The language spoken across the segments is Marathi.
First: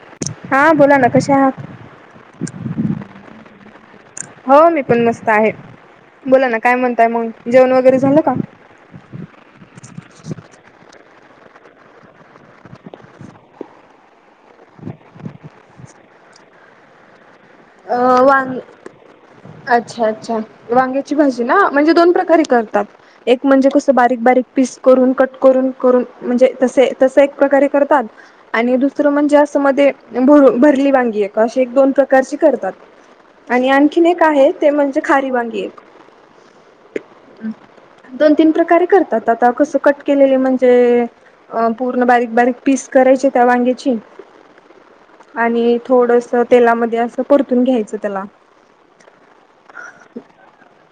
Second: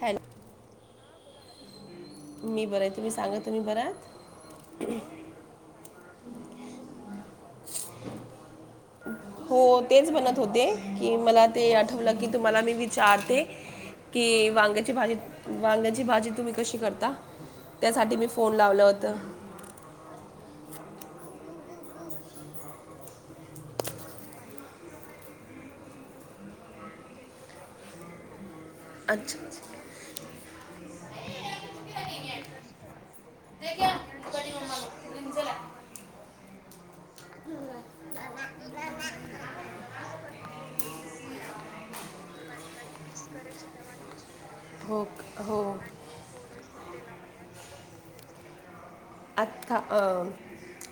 हॅलो हा बोला ना कश्या आ मी बरंय तुम्ही सांगा तुम्ही बरात? हो मी पण मस्त आहे. बोला ना काय म्हणताय मग जेवण वगैरे झालं का? हो तेच बनत होते की मला ते आठवलं की तुम्हाला मी विचारते की वांग्याची भाजी वांग्याची भाजी तुम्ही कशी कर अ वांग होतं अच्छा अच्छा वांग्या ची भाजी ना म्हणजे दोन प्रकारे करतात एक म्हणजे कसं बारीक बारीक पिस करून कट करून करून म्हणजे तसे तस एक प्रकारे करतात आणि दुसरं म्हणजे अच्छा असं अच्छा. मध्ये भरू भरली वांगी एक अशी एक दोन प्रकारची करतात. आणि आणखीन एक आहे ते म्हणजे खारी वांगी एक अ. दोन तीन प्रकारे करतात आता कसं कट केलेले म्हणजे अं पूर्ण बारीक बारीक पीस करायचे त्या वांग्याची हो क- हो आणि थोडसं तेलामध्ये असं परतून घ्यायचं त्याला. आता अं,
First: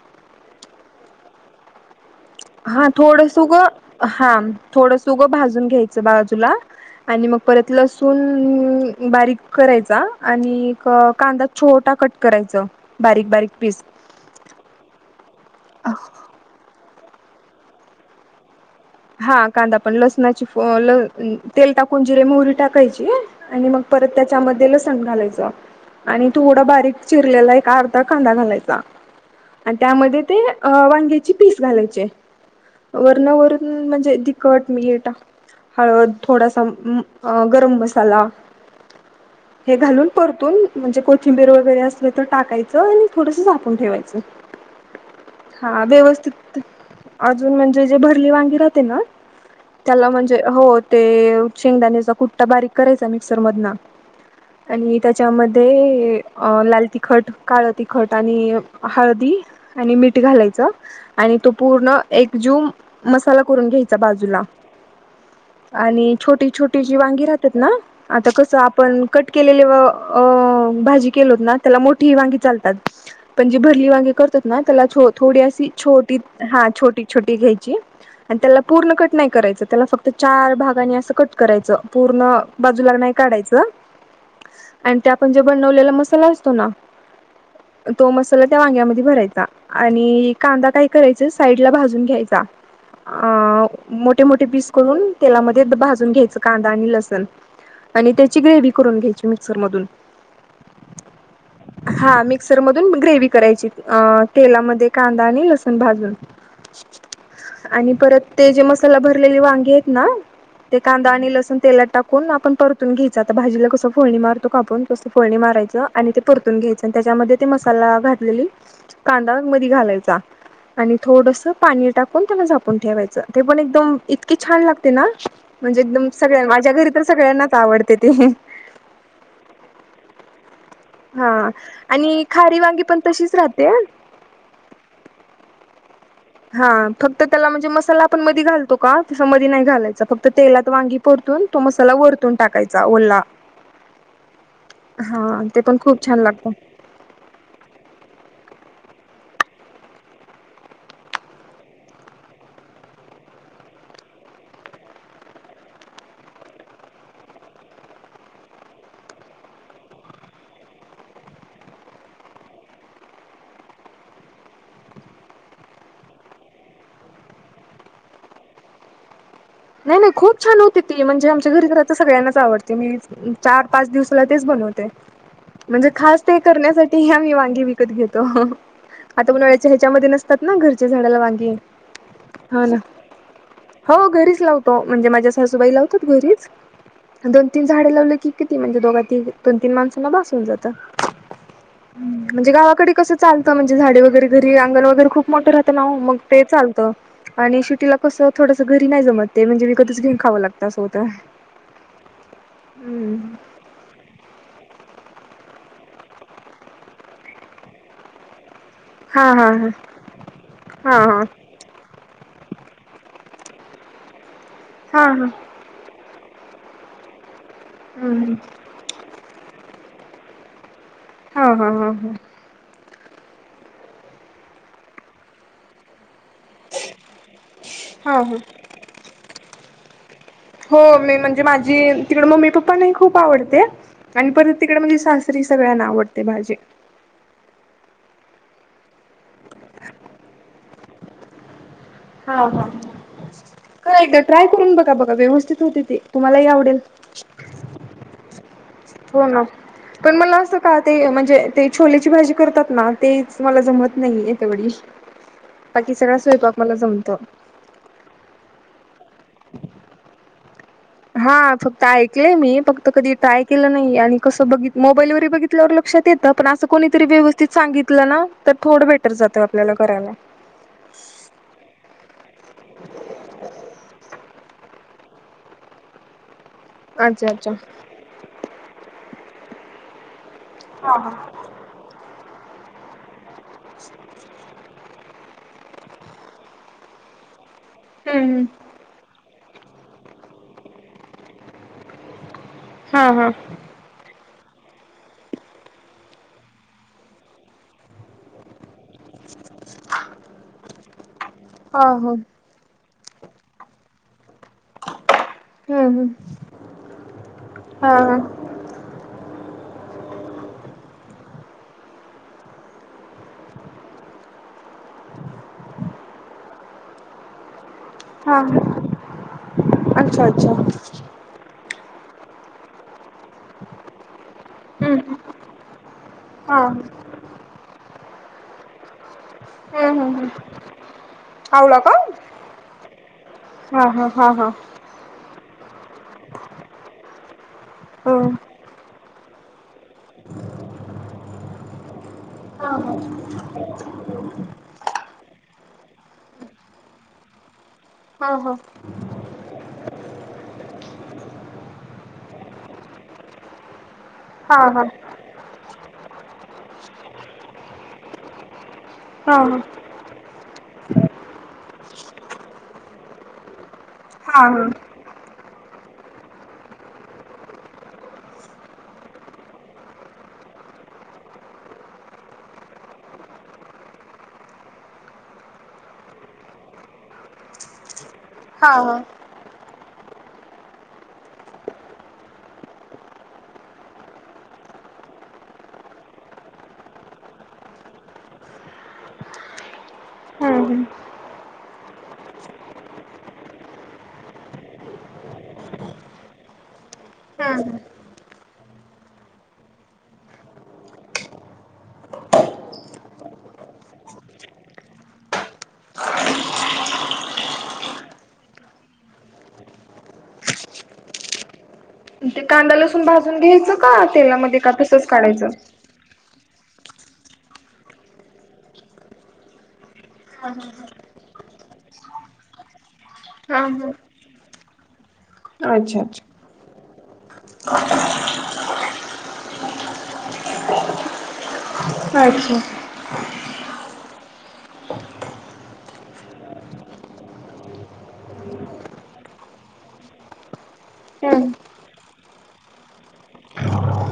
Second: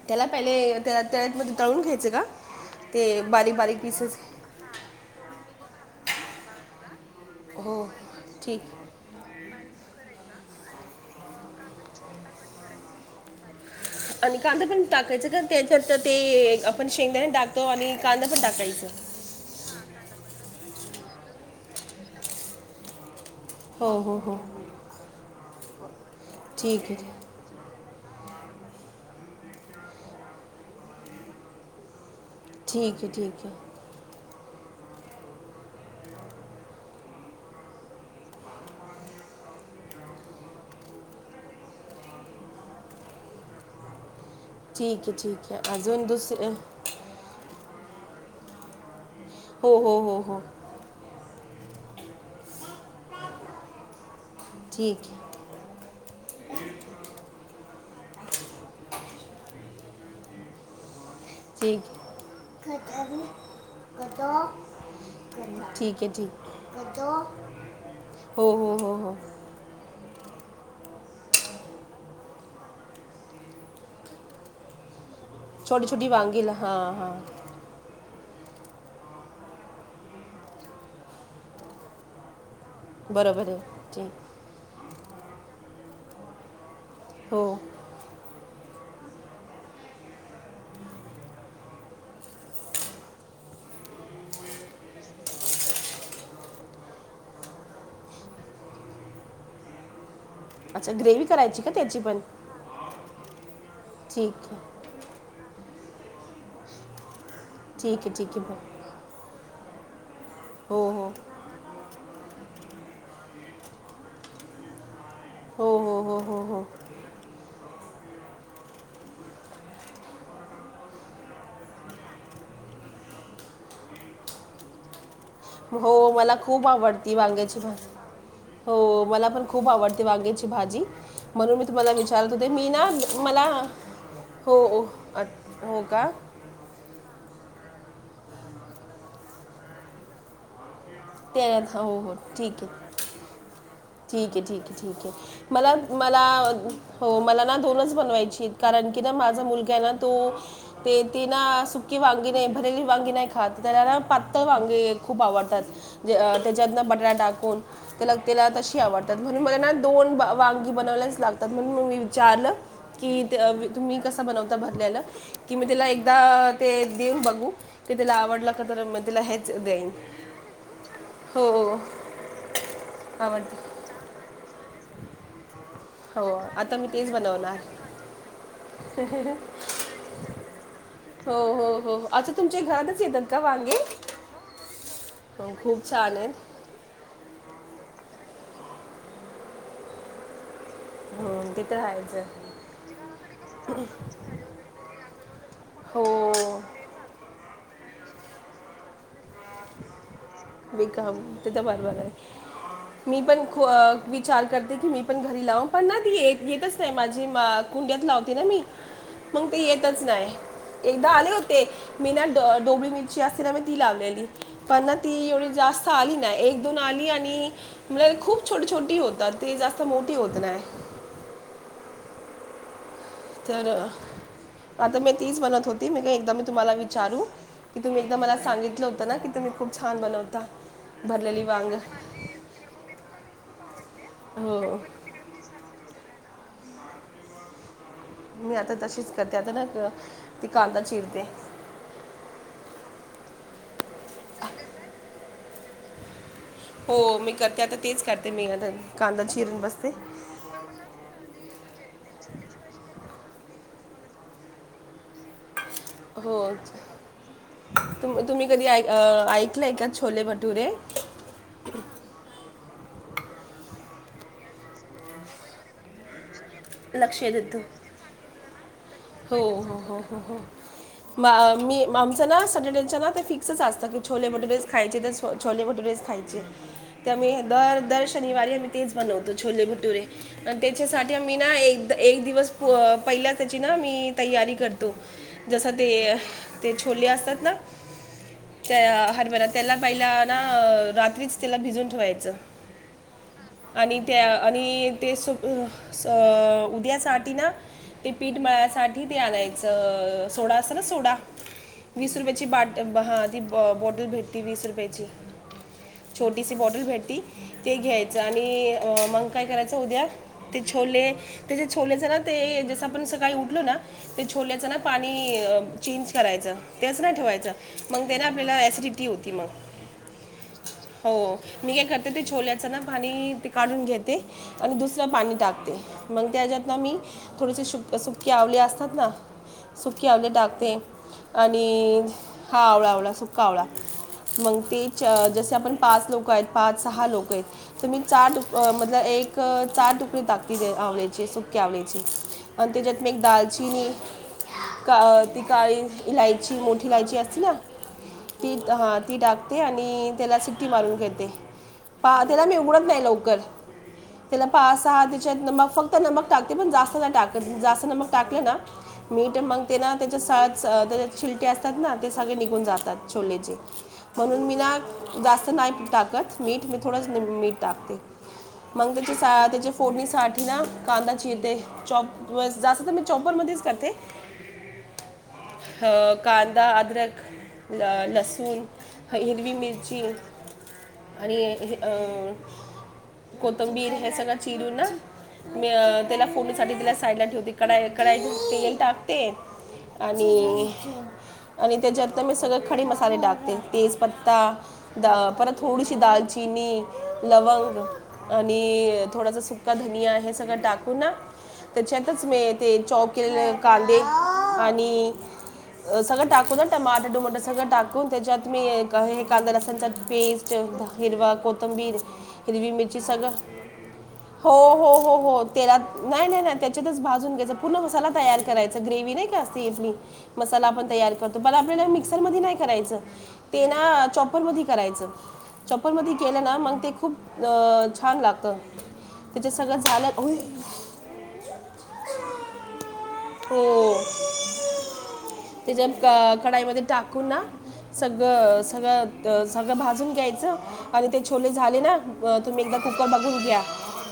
त्याला पहिले त्या त्यात मध्ये तळून घ्यायचं का? हा ते थोडसं उग बारीक बारीक पीसेस हा थोडसं उग भाज घ्यायचं बाजूला आणि मग परत हो लसूण ठीक बारीक करायचं आणि एक कांदा छोटा कट करायचं बारीक बारीक पीस आणि कांदा पण टाकायचं का त्याच्या ते आपण शेंगदाने टाकतो आणि कांदा पण टाकायचं. हा कांदा पण लसणाची तेल टाकून जिरे, मोहरी टाकायची आणि मग हो परत हो हो त्याच्यामध्ये लसण घालायचं आणि थोडं ठीक बारीक आहे चिरलेला एक अर्ध कांदा घालायचा आणि त्यामध्ये ते वांग्याचे पीस घालायचे. ठीकये ठीकये. वरणावरून म्हणजे तिखट, मीठ हळद, थोडासा अ आ गरम मसाला. [inaudible] हे घालून परतून म्हणजे कोथिंबीर वगैरे असली तर टाकायचं आणि थोडस झापून ठेवायचं. ठीकये ठीकये हा अजून दुस अ व्यवस्थित अजून म्हणजे जे भरली वांगी राते ना हो हो त्याला हो म्हणजे हो ते शेंगदाण्याचा कुट्टा बारीक करायचा मिक्सरमधन आणि ठीक आहे त्याच्यामध्ये अ लाल तिखट, काळं तिखट आणि हळदी आणि मीठ घालायचं. आणि तो पूर्ण ठीक एक जूम मसाला करून घ्यायचा बाजूला. ठीक आहे आणि ठीक छोटी छोटी जी वांगी राहतात ना आता हो कसं हो हो आपण हो कट केलेले व अ भाजी केलोत ना त्याला मोठी वांगी चालतात. पण जी भरली वांगी करतात ना त्याला छो थोडी अशी छोटी वांगीला हा हां छोटी हां छोटी घ्यायची. आणि त्याला पूर्ण कट नाही करायचं त्याला फक्त चार भागाने असं कट करायचं पूर्ण बाजूला नाही बरोबर आहे काढायचं ठीक आणि ते आपण जे बनवलेला मसाला असतो ना हो. तो मसाला त्या वांग्यामध्ये भरायचा आणि कांदा काय करायचं साईड ला भाजून घ्यायचा. अ मोठे मोठे पीस करून तेलामध्ये भाजून घ्यायचं कांदा आणि लसण आणि त्याची ग्रेव्ही करून घ्यायची मिक्सर मधून. अच्छा ग्रेव्ही करायची का त्याची पण हा मिक्सर मधून ग्रेवी करायची. अ ठीक आहे तेलामध्ये कांदा आणि लसुन भाजून. आणि ठीक आहे परत ठीक आहे ते जे बरं. मसाला भरलेले वांगी आहेत ना, ते हो कांदा हो आणि लसूण तेलात टाकून आपण परतून घ्यायच. आता भाजीला कसं फळणी मारतो का आपण कसं फळणी हो माराचं हो आणि ते हो परतून हो घ्यायच् त्याच्यामध्ये ते मसाला घातलेली कांदा मदी घालायचा. आणि थोडस पाणी टाकून त्याला झाकू कुण ठेवायचं. ते पण एकदम इतकी छान लागते ना हो म्हणजे एकदम हो मला सगळ्यां, खूप माझ्या घरी तर आवडती सगळ्यांनाच वांग्याची भाजी आवडते ती हो मला पण खूप आवडते वांग्याची भाजी हा म्हणून मी तुम्हाला आणि विचारत होते. खारी मी वांगी ना पण तशीच मला राहते हो. हो का? हा. फक्त त्याला म्हणजे मसाला आपण मदी घालतो का, तसं मदी नाही घालायचा फक्त तेलात वांगी ते परतून तो हो मसाला हो वरतून ठीक आहे टाकायचा, ओल्ला. ठीक आहे ठीक आहे ठीक आहे. मला खूप छान मला लागतं हो मला ना दोनच बनवायचीत कारण कि माझ मुलगा आहे ना तो, ते ना सुकी वांगी नाही भरली वांगी नाही खात. त्याला ना पा तळ वांगे खूप आवडतात. त्याच्यात ना बटाटा टाकून त्याला त्याला तशी आवडतात. म्हणून मला ना दोन वांगी बनव यलाच लागतात म्हणून मी विचारलं कि तुम्ही कसा बनवता भरलेलं, कि मी तेला एकदा ते देऊन बघू. कि तेला आवडलं का तर म तेला हे नाही नाही खूप छान हो ती म्हणजे आमच्या घरी घरा तर सगळ्यांनाच आवडते. मी आवडतं चार पाच दिवसाला तेच बनवते. [unintelligible] म्हणजे खास ते आता मी करण्यासाठी तेच आम्ही बनवणार वांगी विकत घेतो. आता उन्हाळ्याच्या ह्याच्यामध्ये नसतात ना घरच्या झाडाला हो वांगी हो हो अच्छा तुमच्या हा ना. घरातच येतात का वांगे हो घरीच लावतो म्हणजे माझ्या हो सासूबाई खूप लावतात छान घरीच, आहेत दोन तीन झाडे लावल ल की किती म्हणजे दोघा त दोन तीन माणसांना बास होऊन जात. हो तिथं राहायचं हम्म म्हणजे गावाकडे कस चालतं, म्हणजे झाडे वगैरे घरी अंगण वगैरे खूप मोठं राहतं ना ओ हो मग तेच चालत आणि सिटीला कसं थोडं घरी जमतच नाही ना म्हणजे विकतच घेऊन खावं लागतं असं होतं. विकम तिथ बरबर हाय. मी हम्म पण ख विचार करते की मी पण घरी लाव पण ना ती येतच नाही माझी, कुंड्यात लावते ना मी. हा हा मग ते येतच नाही. हा हा एकदा हा आले होते मीना डोबळी मिरची असती न म ती लावलेली. पण ना हा ती हा एवढी जास्त आली नाही एक दोन आली आणि म्ह हम्म खूप छोट छोटी होतात ते जास्त मोठी होत नाय. हा हा हा हा. तर आता मी तीच बनत होती. मी काय एक मी तुम्हा विचारू, की तुम्ही एकदा हा मला हा सांगितलं होतं ना की तुम्ही खप छान बनवता. हो मी भरलेली म्हणजे वांग माझी तिकड मम्मी पप्पा नाही खूप आवडते आणि परत हो तिकडे म्हणजे सगळ्यांना आवडते भाजी. मी आता तशीच करते आता ना ती कांदा चिरते. हा हा करा एकदा ट्राय करून बघा बघा व्यवस्थित होते ती. तुम्हालाही आवडेल. हो मी करते आता तेच करते मी आता कांदा हो ना चिरून बसते पण मला असं का ते म्हणजे ते छोलेची भाजी करतात ना ते मला जमत नाहीये तेवढी. बाकी सगळा हो स्वयंपाक मला जमत. तुम तुम्ही कधी ऐक अ ऐकलंय का छोले भटुरे. हा फक्त ऐकलंय मी फक्त कधी ट्राय केलं नाही, आणि कस बित मोबाईलवर बघितल्यावर लक्षात येत कोणीतरी लक्ष व्यवस्थित देतो सांगितलं ना, तर थोडं बेटर जात आपल्याला करायला. मा-मी आमचं ना स्याटरडेच ना ते फिक्सच असतं की छोले, भटुरेचं खायचं. हो छोले-भटुरेच खायचे, अच्छा त्यामुळे अच्छा. दर दर शनिवारी आम्ही तेच बनवतो छोले-भटुरे. पण हा हा त्याच्यासाठी आम्ही ना एक, एक दिवस पहिला त्याची ना मी तयारी करते. जसं ते ते छोले असतात ना, हम्म हम्म. त्या हरभर त्याला पहिला ना रात्रीच त्याला भिजून ठेवायचं. हा हा. आणि त्या आणि ते सप स उद्यासाठी ना ते पीठ मळायसाठी किथ ते आणायचं सोडा अस ना सोडा हा हो. वीस रुपयाची बाट हां ती बॉ ती वीस रुपयाची हम्म हम्म छोटीशी बॉटल भेटती ते हा हा घ्यायचं आणि मग काय करायचं उद्या ते छोले त्याच्या छोल्याचं ना ते जसं आपण सकाळी उठलो ना ते छोलेचं ना पाणी चेंज करायचं ते असं नाही ठेवायचं मग त्यनं हा आपल्याला हा. एसिडीटी होती मग. अच्छा अच्छा हम्म. हो मी हे कर ते छोल्याचं ना पाणी ते काढून घेते आणि दुसरं हम्म. पाणी टाकते. मग हा त्याच्यातं हा. ना मी थोडंसे श सुके आवले असतात ना, हम्म सुके हम्म हम्म आवले टाकते. आवला का आणि हा आवळा-आवळा सुका आवळा, हा हा हा हा. मग ते ज जसं आपण पाच लोकं आहेत पाच, सहा लोकं आहेत. तर मी हो. चार म एक चार टाकती आवळ्याची सुके आवळ्याची हा आणि हा त्याच्यात मी एक दालचिनी का-ती काळी इलायची, मोठी इलायची असती ना ती हा ती टाकते आणि त्याला सिट्टी मारून घेते. पा त्याला मी उघडत नाही लवकर. त्याला हा हा हा पा-सहा त्याच्यात मग फक्त नमक टाकते. पण जास्त नाही टाकत, जास्त नमक टाकलं ना मीठ हा मगते ना त्याच्या सा अ तेजात छीलटे असतात ना, ते सगळे निघून जातात छोलेचे म्हणून हा हा मी ना जास्त नाही टाकत मीठ, मी थोडच मीठ टाकते. मग त्याची सा त्याची फोडणीसाठी ना कांदा चिरते, चौप व जास्त मी चौपवर मधेच करते. अह कांदा, अदरक अ लसू सून हा हा हिरवी मिर्च ची आणि हे-अ कोतंबीर हे सगळं चिरून मी त्याला फोडणीसाठी त्याला साईडला ठेवते. कडा कडाईत तेल टाकते हम्म आणि हम्म आणि त्याच्यात तं मी सगळे खडे मसाले टाकते. तेज पत्ता, डा परत थोडीशी दालचि नी हा लवंग हा आणि थोडासा सुका धनिया हे सगळं टाकू ना, त्याच्यातच मी ते चॉप केले कांदे आणि सगळं टाकून ना, टमाटर टुमाटं सगळं टाकून त्याच्यात मी हे कांदा-लसणाचे पेस्ट हिरवा कोथिंबीर ते कांदा-लसून भाजून घ्यायचं का? तेलामध्ये का तसच हो-हो-हो-हो काढायचं तेलात, नाही-नाही-नाही त्याच्यातच भाजून घ्यायचा. पूर्ण मसाला तयार करायचा. ग्रेव्हि नाही का ती हि, मसाला आपण तयार करतो आपल्याला मिक्सरमध्ये नाही करायचं हा हा तेना चॉपर मध्ये करायचं. अच्छा चॉपरमध्ये अच्छा केलं ना मग ते खूप छान लागतं. त्याच्या सगळं झालं आणखी हो तेच्या कढाईमध्ये टाकून ना सगळं-सगळं-सगळं भाजून घ्यायचं आणि ते छोले हम्म झाले ना, तुम्ही एकदा कुकर बघून घ्या.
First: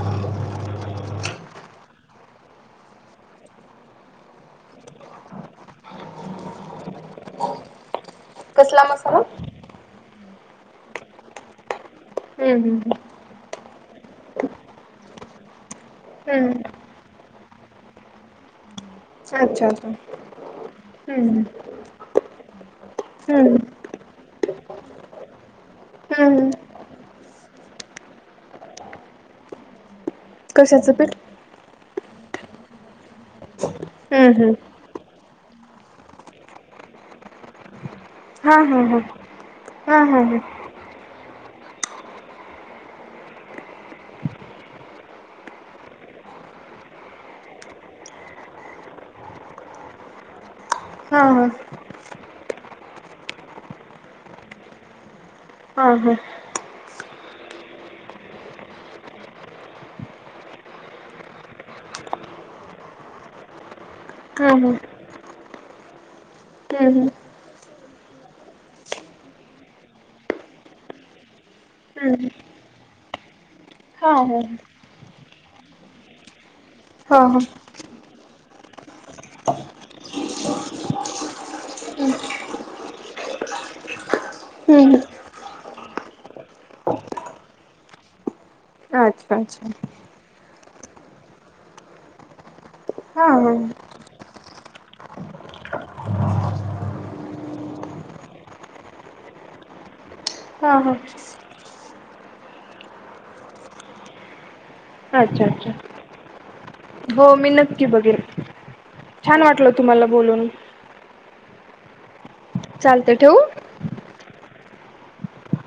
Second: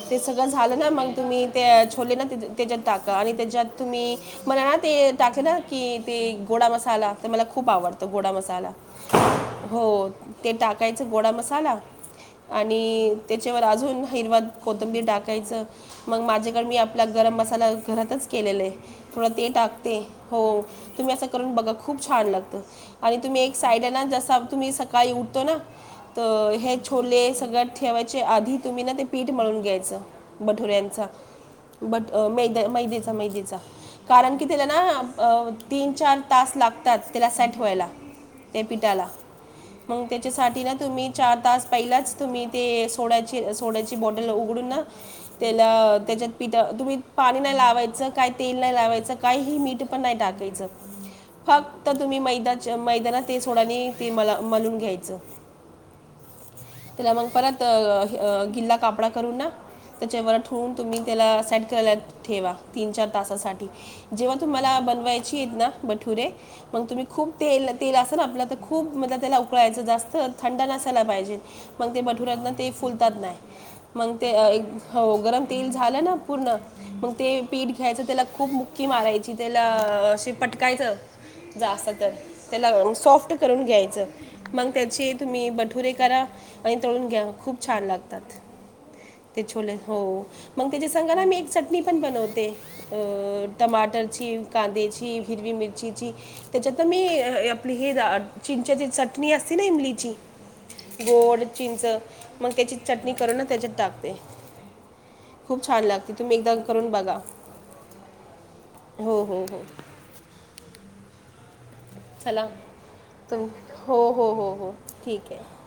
ते सगळं झालं ना, मग तुम्ही ते छोले ना त्याच्यात टाका, आणि त्याच्यात तुम्ही मला ना ते टाक की ते गोड मसाला तर मला खूप आवडत गोडा मसाला कसला मसाला हो ते टाकायच, गोडा मसाला हम्म हम्म आणि त्याच्यावर अजून हिरवा कोथंबीर टाकायचं मग हम्म माझ्याकडे मी आपला गरम मसाला घरातच केलेला आहे थोडं अच्छा ते अच्छा टाकते हो तुम्ही असं हम्म करून बघा खूप छान लागतं आणि तुम्ही एक हम्म साइड ना जसा तुम्ही सकाळी उठतो ना हम्म तर हे छोले सगळं ठेवायचे आधी तुम्ही ना ते पीठ म्हणून घ्यायचं कशाचं बठुऱ्यांचा पीठ बट मैद्याचा मैद्याचा हम्म कारण की हम्म त्याला ना तीन चार तास लागतात त्याला सेट व्हायला हा त्या हा हा पिठाला हा मग हा हा त्याच्यासाठी ना तुम्ही चार तास पहिलाच तुम्ही ते सोड्याचे सोड्याचे बॉटल उघडून ना त्या त्याच्या पीठ तुम्ही पाणी नाही लावायच काय तेल नाही काही मीठ पण नाही टाकायचं. हा हा फक्त तुम्ही मैदा मैदाना ते सोडाने ते म मलून घ्यायचं हा हा त्याला मग परत गिल्ला कापडा करून ना, त्याच्या बर ठेऊन तुम्ही त्याला सेट करायला ठेवा तीन चार तासासाठी जेव्हा हा हा हम्म तुम्हाला बनवायची, बठूरे मग तुम्ही हम्म तेल अस ना म त्याला खूप उकळायचं थंड नसायला पाहिजे, मग ते हम्म बटूरत ना ते फुलतात नाही हा मग ते हा हो गरम तेल झालं ना पूर्ण मग हा ते हा पीठ घ्यायचं त्याला खूप मुक्की मारायची त्याला असे पटकायचं जास्त तर त्याला सॉफ्ट करून घ्यायचं मग हम्म त्याचे तुम्ही बठुरे करा आणि तळून घ्या खूप छान लागतात. अच्छा ते अच्छा छोले हो, मग त्याची सग ना मी एक चटणी पण बनवते हा हा टमाटरची कांद्याची, हिरवी मिरचीची, त्याच्यात मी आपली हे चिंच्याची चटणी असते, त नाही इमलीची, हा हा गोड चिंच मग त्याची चटणी करून त्याच्यात टाकते. अच्छा खूप अच्छा छान लागते तुम्ही एकदा करून बघा हो मी नक्की बघेल. हो छान हो हो वाटल तुम्हाला बोलून. चला चालते तु ठेवू हो हो हो हो ठीक आहे.